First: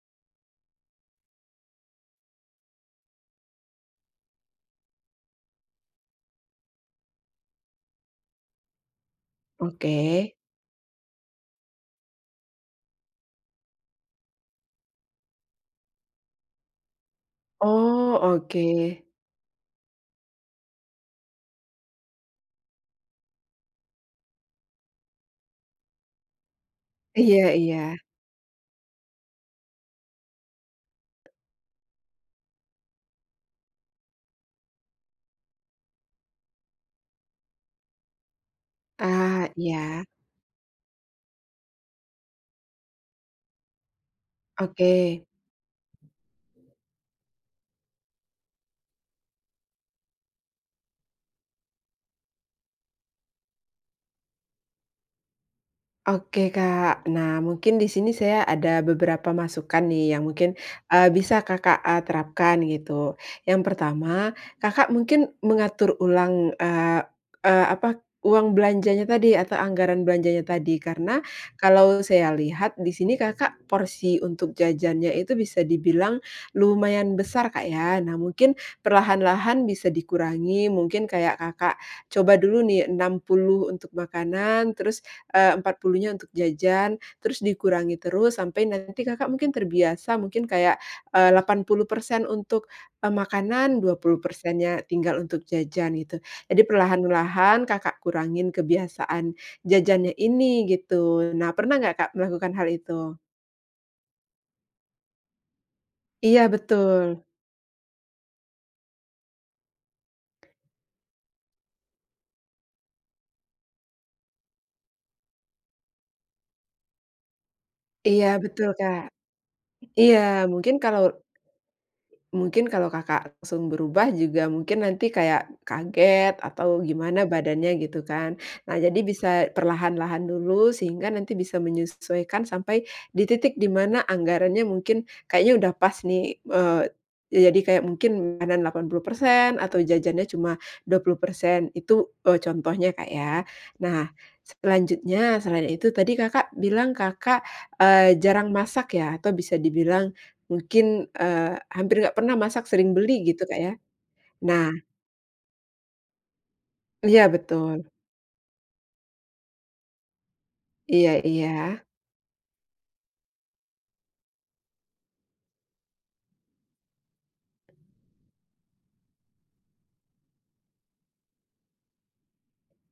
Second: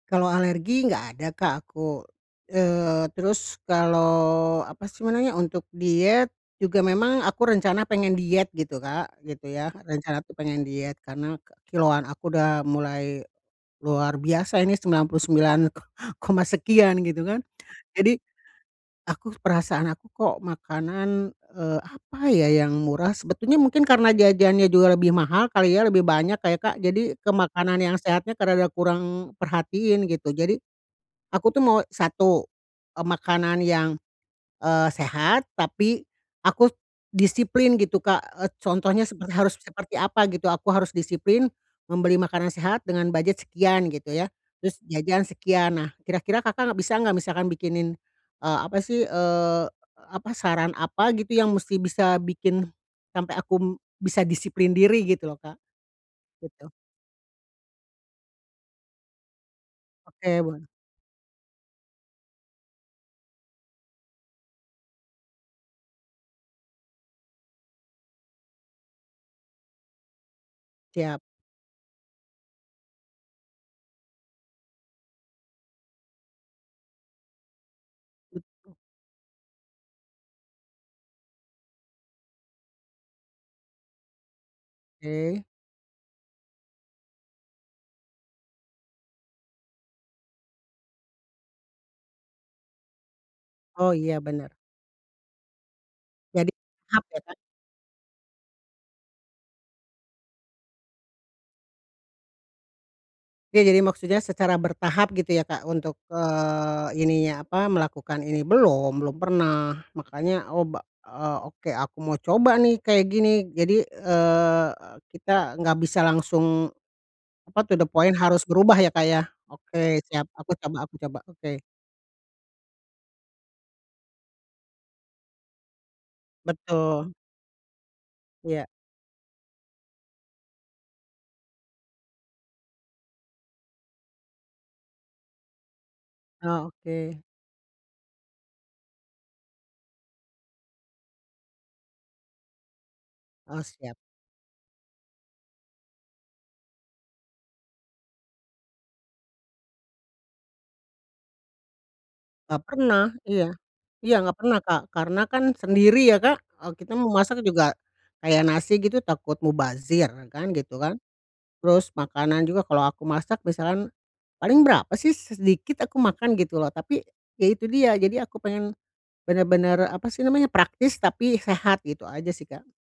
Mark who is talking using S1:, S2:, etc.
S1: Kalau alergi, enggak ada, Kak, aku. Eee, terus kalau apa sih namanya, untuk diet juga memang aku rencana pengen diet gitu, Kak, gitu ya. Rencana
S2: Oke.
S1: tuh pengen diet, karena kilograman aku udah mulai luar biasa, ini 99 ko koma sekian gitu kan.
S2: Oh,
S1: Jadi,
S2: oke.
S1: aku perasaan aku kok makanan, eee, apa ya, yang murah, sebetulnya mungkin karena jajannya juga lebih mahal kali ya, lebih banyak kayak, Kak, jadi ke
S2: Iya
S1: makanan yang
S2: iya.
S1: sehatnya rada kurang perhatiin gitu. Jadi, aku tuh mau satu, eee, makanan yang, eee, sehat tapi aku disiplin gitu, Kak, eee, contohnya seper
S2: Ah,
S1: harus seperti
S2: iya.
S1: apa gitu, aku harus disiplin, membeli makanan sehat dengan budget sekian gitu ya, terus jajan
S2: Oke.
S1: sekian. Nah, kira-kira Kakak enggak bisa enggak, misalkan bikinin eee, apa sih eee, apa, saran apa gitu yang mesti bisa bikin sampai aku bisa disiplin diri? Gitu loh, Kak.
S2: Oke,
S1: Gitu.
S2: Kak. Nah, mungkin di sini saya ada beberapa masukan nih yang
S1: Oke,
S2: mungkin,
S1: boleh.
S2: eee, bisa, Kakak, eee, terapkan, gitu. Yang pertama, Kakak, mungkin mengatur ulang eee eee, apa, uang belanjanya tadi atau anggaran belanjanya tadi. Karena,
S1: Siap.
S2: kalau saya lihat, di sini, Kakak, porsi untuk jajannya itu bisa dibilang lumayan besar, Kak, ya. Nah, mungkin
S1: [unintelligible]
S2: perlahan-lahan bisa dikurangi, mungkin kayak, Kakak, coba dulu nih 60 untuk makanan, terus,
S1: Oke.
S2: eee, empat puluhnya untuk jajan, terus dikurangi terus, sampai nanti, Kakak, mungkin terbiasa, mungkin kayak, eee, 80% untuk, eee, makanan,
S1: Oh
S2: dua
S1: iya
S2: puluh
S1: benar.
S2: persen nya tinggal untuk jajan, gitu.
S1: Jadi
S2: Jadi
S1: bertahap ya, Kak.
S2: perlahan-lahan, Kakak, kurangin kebiasaan jajannya ini, gitu. Nah, pernah enggak, Kak, melakukan hal itu?
S1: Ya, jadi maksudnya secara bertahap gitu ya, Kak, untuk
S2: Iya,
S1: eee,
S2: betul.
S1: ininya apa, melakukan ini belum, belum pernah. Makannya, oh ba eee, oke, aku mau coba nih kayak gini. Jadi, eee, kita enggak bisa langsung apa, to the point
S2: Iya,
S1: harus
S2: betul,
S1: berubah, ya,
S2: Kak.
S1: Kak, ya. Oke,
S2: Iya,
S1: siap. Aku
S2: mungkin
S1: coba aku
S2: kalau
S1: coba, oke.
S2: mungkin kalau, Kakak, langsung berubah juga mungkin nanti kayak kaget atau
S1: Betul.
S2: gimana badannya gitu kan.
S1: Iya.
S2: Nah, jadi bisa perlahan-lahan dulu, sehingga nanti bisa menyesuaikan sampai di titik di mana anggarannya mungkin kayaknya udah pas nih,
S1: Oh,
S2: eee,
S1: oke.
S2: ya, jadi kayak mungkin makanan 80% atau jajannya cuma 20%. Itu, eee, contohnya, Kak, ya.
S1: Oh siap.
S2: Nah, selanjutnya, selain itu tadi, Kakak, bilang, Kakak, eee, jarang masak, ya, atau bisa dibilang mungkin, eee, hampir enggak pernah
S1: Enggak
S2: masak sering
S1: pernah
S2: beli gitu,
S1: iya.
S2: Kak, ya.
S1: Iya enggak pernah,
S2: Nah
S1: Kak, karena kan sendiri ya, Kak, eee, kita mau
S2: Iya,
S1: masak juga
S2: betul.
S1: kayak nasi gitu takut mubazir kan gitu kan.
S2: Iya iya.
S1: Terus, makanan juga kalau aku masak misalkan, paling berapa sih s-sedikit aku makan gitu loh. Tapi, ya itu dia. Jadi aku pengen, benar-benar apa sih namanya, praktis tapi sehat, gitu aja sih, Kak.